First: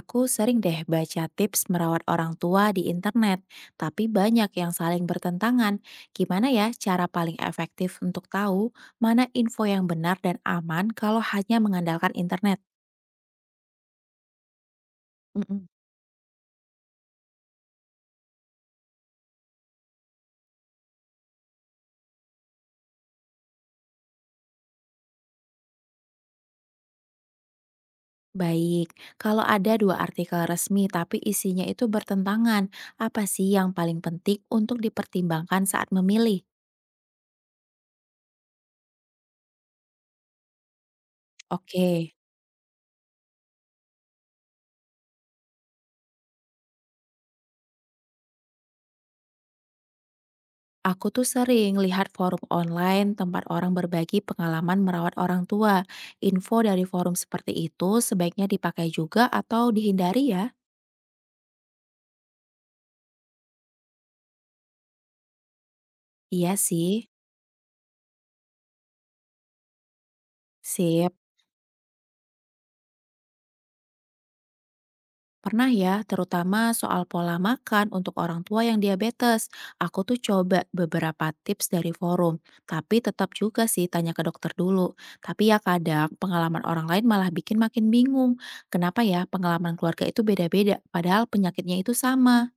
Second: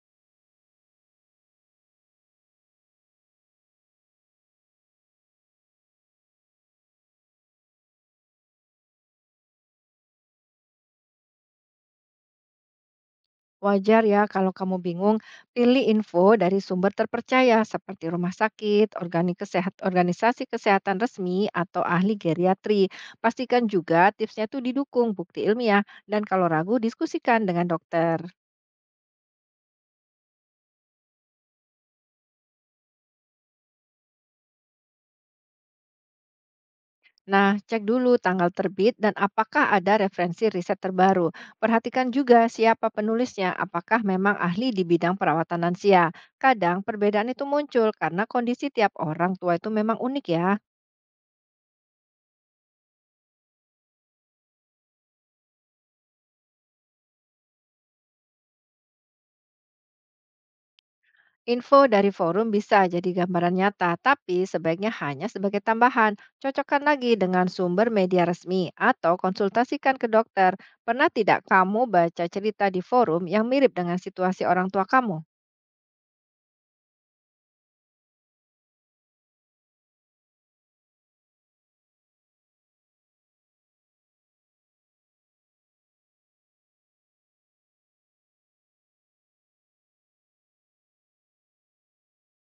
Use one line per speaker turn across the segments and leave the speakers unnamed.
Aku sering deh baca tips merawat orang tua di internet, tapi banyak yang saling bertentangan. Gimana ya cara paling efektif untuk tahu mana info yang benar dan aman kalau hanya mengandalkan internet?
Wajar ya kalau kamu bingung,
Mm-mm.
pilih info dari sumber terpercaya seperti rumah sakit, organisasi kesehatan resmi, atau ahli geriatri. Pastikan juga tipsnya tuh didukung bukti ilmiah dan kalau ragu diskusikan dengan dokter.
Baik, kalau ada dua artikel resmi tapi isinya itu bertentangan, apa sih yang paling penting untuk dipertimbangkan saat memilih?
Nah, cek dulu tanggal terbit dan apakah ada referensi riset terbaru. Perhatikan
Oke.
juga siapa penulisnya, apakah memang ahli di bidang perawatan lansia. Kadang perbedaan itu muncul karena kondisi tiap orang tua itu memang unik ya.
Aku tuh sering lihat forum online tempat orang berbagi pengalaman merawat orang tua. Info dari forum seperti itu sebaiknya dipakai juga atau dihindari ya?
Info dari forum bisa jadi gambaran nyata, tapi sebaiknya hanya sebagai tambahan.
Iya
Cocokkan
sih.
lagi dengan sumber media resmi atau konsultasikan ke dokter. Pernah
Sip.
tidak kamu baca cerita di forum yang mirip dengan situasi orang tua kamu?
Pernah ya, terutama soal pola makan untuk orang tua yang diabetes. Aku tuh coba beberapa tips dari forum, tapi tetap juga sih tanya ke dokter dulu. Tapi ya kadang pengalaman orang lain malah bikin makin bingung. Kenapa ya pengalaman keluarga itu beda-beda, padahal penyakitnya itu sama.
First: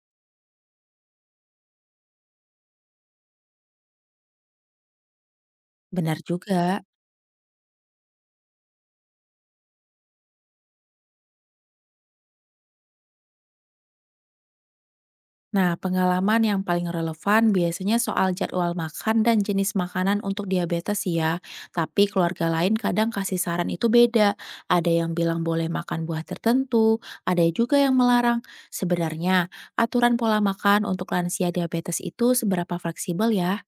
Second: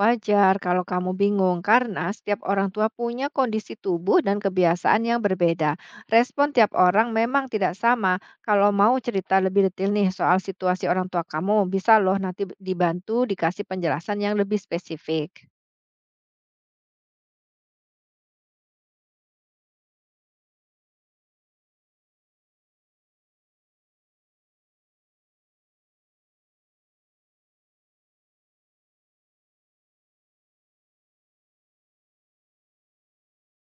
Wajar kalau kamu bingung karena setiap orang tua punya kondisi tubuh dan kebiasaan yang berbeda.
Benar
Respon tiap
juga.
orang memang tidak sama. Kalau mau cerita lebih detail nih soal situasi orang tua kamu, bisa loh nanti dibantu dikasih penjelasan yang lebih spesifik.
Nah, pengalaman yang paling relevan biasanya soal jadwal makan dan jenis makanan untuk diabetes sih ya. Tapi keluarga lain kadang kasih saran itu beda. Ada yang bilang boleh makan buah tertentu, ada juga yang melarang. Sebenarnya, aturan pola makan untuk lansia diabetes itu seberapa fleksibel ya?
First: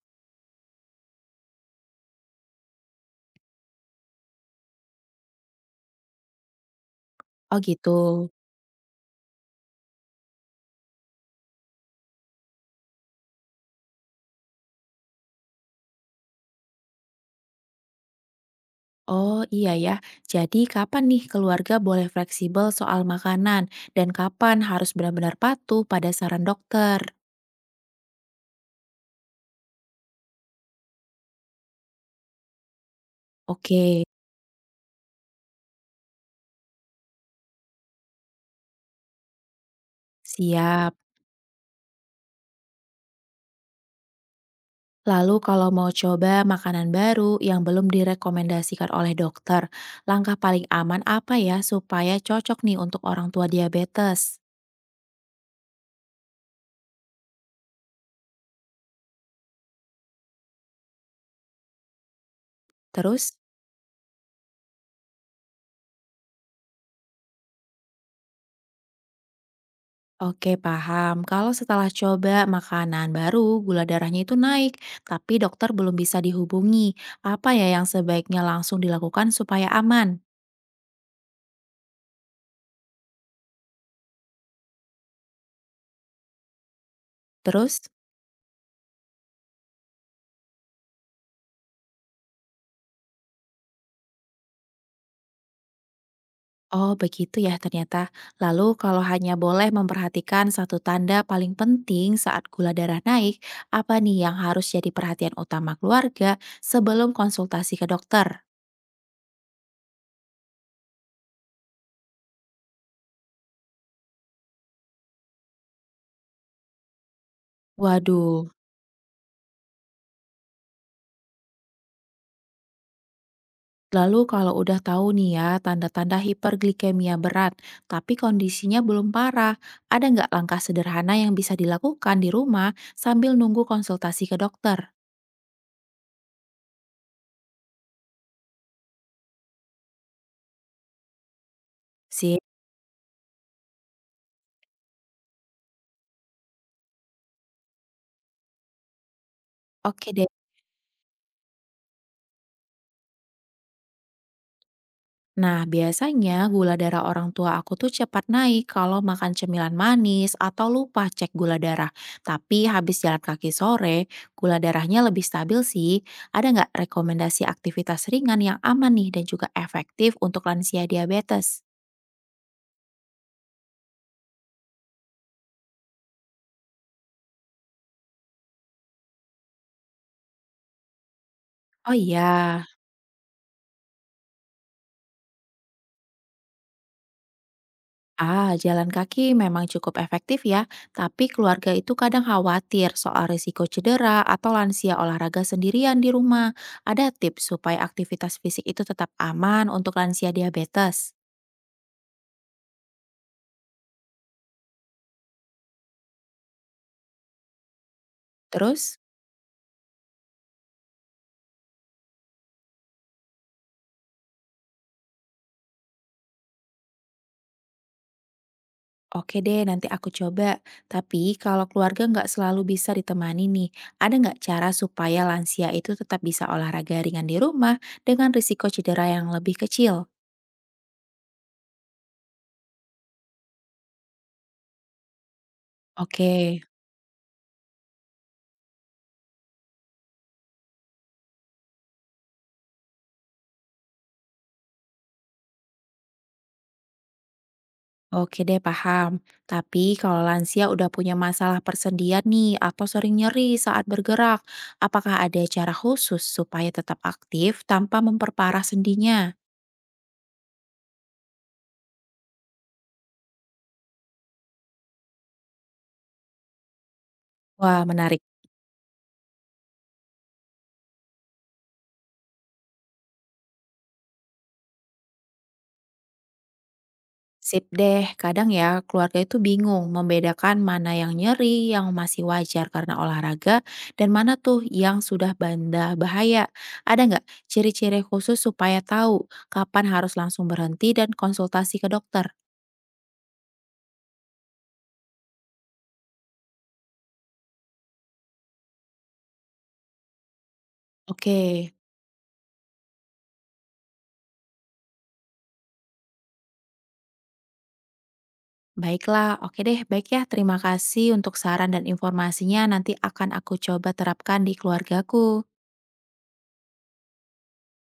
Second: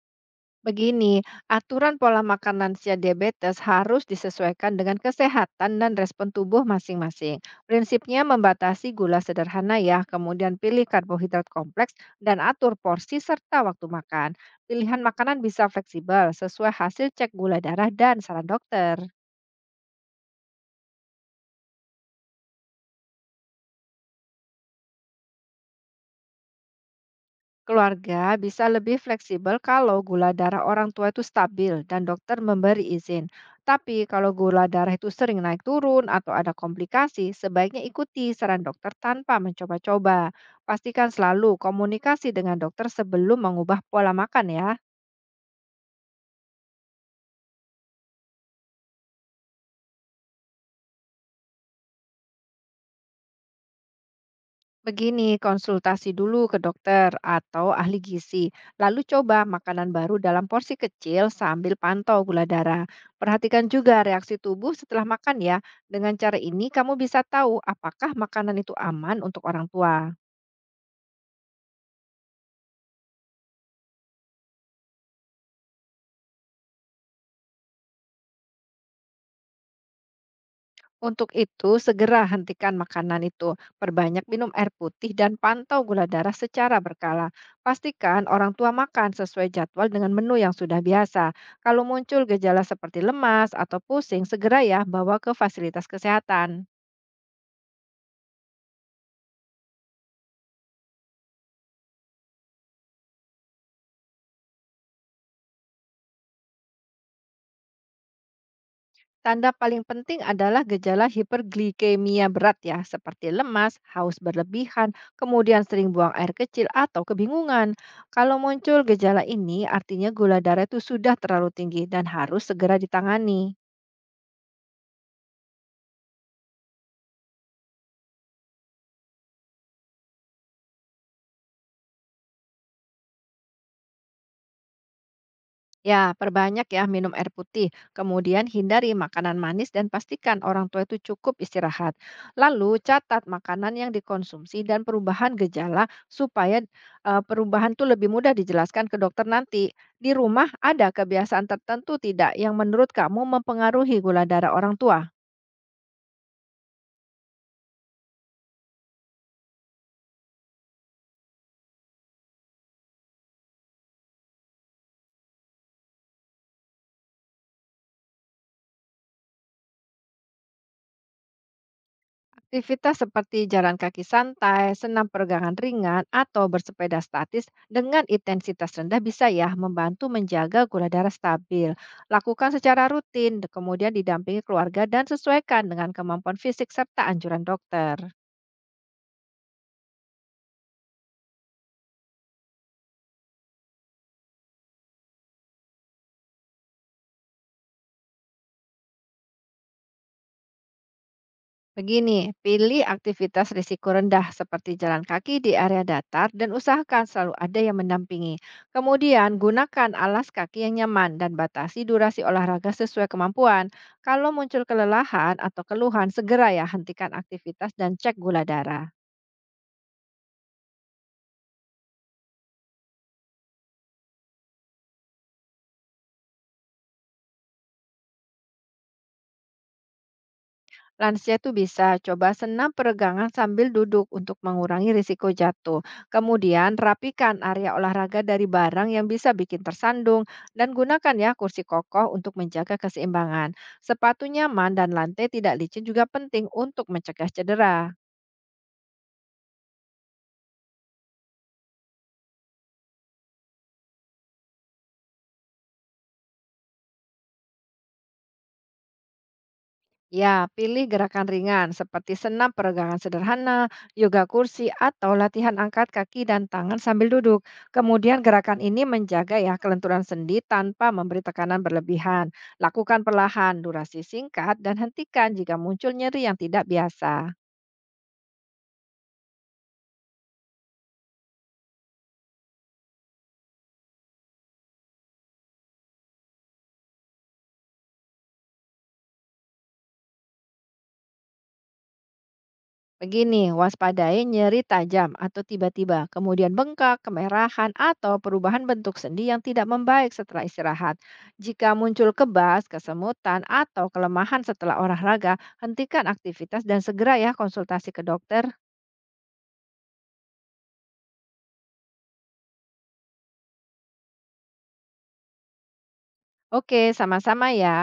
Begini, aturan pola makan lansia diabetes harus disesuaikan dengan kesehatan dan respon tubuh masing-masing.
Oh gitu.
Prinsipnya membatasi gula sederhana ya, kemudian pilih karbohidrat kompleks dan atur porsi serta waktu makan. Pilihan makanan bisa fleksibel sesuai hasil cek gula darah dan saran dokter.
Oh iya ya, jadi kapan nih keluarga boleh fleksibel soal makanan dan kapan harus benar-benar patuh pada saran dokter?
Keluarga bisa lebih fleksibel kalau gula darah orang tua itu stabil dan dokter memberi izin.
Oke,
Tapi kalau gula darah itu sering naik turun atau ada komplikasi, sebaiknya ikuti saran dokter tanpa mencoba-coba.
siap.
Pastikan selalu komunikasi dengan dokter sebelum mengubah pola makan ya.
Lalu kalau mau coba makanan baru yang belum direkomendasikan oleh dokter, langkah paling aman apa ya supaya cocok nih untuk orang tua diabetes?
Begini, konsultasi dulu ke dokter atau ahli gizi, lalu coba makanan baru dalam porsi kecil sambil pantau gula darah.
Terus,
Perhatikan juga reaksi tubuh setelah makan ya. Dengan cara ini kamu bisa tahu apakah makanan itu aman untuk orang tua.
oke paham, kalau setelah coba makanan baru gula darahnya itu naik, tapi dokter belum bisa dihubungi, apa ya yang sebaiknya langsung dilakukan supaya aman?
Untuk itu, segera hentikan makanan itu. Perbanyak minum air putih dan pantau gula darah secara berkala.
Terus?
Pastikan orang tua makan sesuai jadwal dengan menu yang sudah biasa. Kalau muncul gejala seperti lemas atau pusing, segera ya bawa ke fasilitas kesehatan.
Oh, begitu ya ternyata. Lalu kalau hanya boleh memperhatikan satu tanda paling penting saat gula darah naik, apa nih yang harus jadi perhatian utama keluarga sebelum konsultasi ke dokter?
Tanda paling penting adalah gejala hiperglikemia berat ya, seperti lemas, haus berlebihan, kemudian sering buang air kecil atau kebingungan. Kalau
Waduh,
muncul gejala ini, artinya gula darah itu sudah terlalu tinggi dan harus segera ditangani.
lalu kalau udah tahu nih ya tanda-tanda hiperglikemia berat, tapi kondisinya belum parah, ada nggak langkah sederhana yang bisa dilakukan di rumah sambil nunggu konsultasi ke dokter?
Ya, perbanyak ya minum air putih. Kemudian hindari makanan manis dan pastikan orang tua itu cukup istirahat.
Sih.
Lalu catat makanan yang dikonsumsi dan perubahan gejala supaya perubahan itu lebih mudah dijelaskan ke dokter nanti. Di
Oke deh.
rumah ada kebiasaan tertentu tidak yang menurut kamu mempengaruhi gula darah orang tua?
Nah, biasanya gula darah orang tua aku tuh cepat naik kalau makan cemilan manis atau lupa cek gula darah. Tapi habis jalan kaki sore, gula darahnya lebih stabil sih. Ada nggak rekomendasi aktivitas ringan yang aman nih dan juga efektif untuk lansia diabetes?
Aktivitas seperti jalan kaki santai, senam peregangan ringan, atau bersepeda statis dengan intensitas rendah bisa ya membantu menjaga gula darah stabil.
Oh
Lakukan
iya,
secara rutin, kemudian didampingi keluarga dan sesuaikan dengan kemampuan fisik serta anjuran dokter.
ah, jalan kaki memang cukup efektif ya, tapi keluarga itu kadang khawatir soal risiko cedera atau lansia olahraga sendirian di rumah. Ada tips supaya aktivitas fisik itu tetap aman untuk lansia diabetes.
Begini, pilih aktivitas risiko rendah seperti jalan kaki di area datar dan usahakan selalu ada yang mendampingi.
Terus,
Kemudian, gunakan alas kaki yang nyaman dan batasi durasi olahraga sesuai kemampuan. Kalau muncul kelelahan atau keluhan, segera ya hentikan aktivitas dan cek gula darah.
oke deh nanti aku coba. Tapi kalau keluarga nggak selalu bisa ditemani nih, ada nggak cara supaya lansia itu tetap bisa olahraga ringan di rumah dengan risiko cedera yang lebih kecil?
Lansia itu bisa coba senam peregangan sambil duduk untuk mengurangi risiko jatuh.
Oke.
Kemudian rapikan area olahraga dari barang yang bisa bikin tersandung dan gunakan ya kursi kokoh untuk menjaga keseimbangan. Sepatu nyaman dan lantai tidak licin juga penting untuk mencegah cedera.
Oke deh, paham. Tapi kalau lansia udah punya masalah persendian nih atau sering nyeri saat bergerak, apakah ada cara khusus supaya tetap aktif tanpa memperparah sendinya?
Ya, pilih gerakan ringan seperti senam peregangan sederhana, yoga kursi, atau latihan angkat kaki dan tangan sambil duduk.
Wah,
Kemudian
menarik.
gerakan ini menjaga ya kelenturan sendi tanpa memberi tekanan berlebihan. Lakukan perlahan, durasi singkat, dan hentikan jika muncul nyeri yang tidak biasa.
Sip deh, kadang ya keluarga itu bingung membedakan mana yang nyeri yang masih wajar karena olahraga dan mana tuh yang sudah benda bahaya. Ada nggak ciri-ciri khusus supaya tahu kapan harus langsung berhenti dan konsultasi ke dokter?
Begini, waspadai nyeri tajam atau tiba-tiba, kemudian bengkak, kemerahan, atau perubahan bentuk sendi yang tidak membaik setelah istirahat.
Oke.
Jika muncul kebas, kesemutan, atau kelemahan setelah olahraga, hentikan aktivitas dan segera ya konsultasi ke dokter.
Baiklah, oke deh. Baik ya, terima kasih untuk saran dan informasinya. Nanti akan aku coba terapkan di keluargaku.
Oke, sama-sama ya.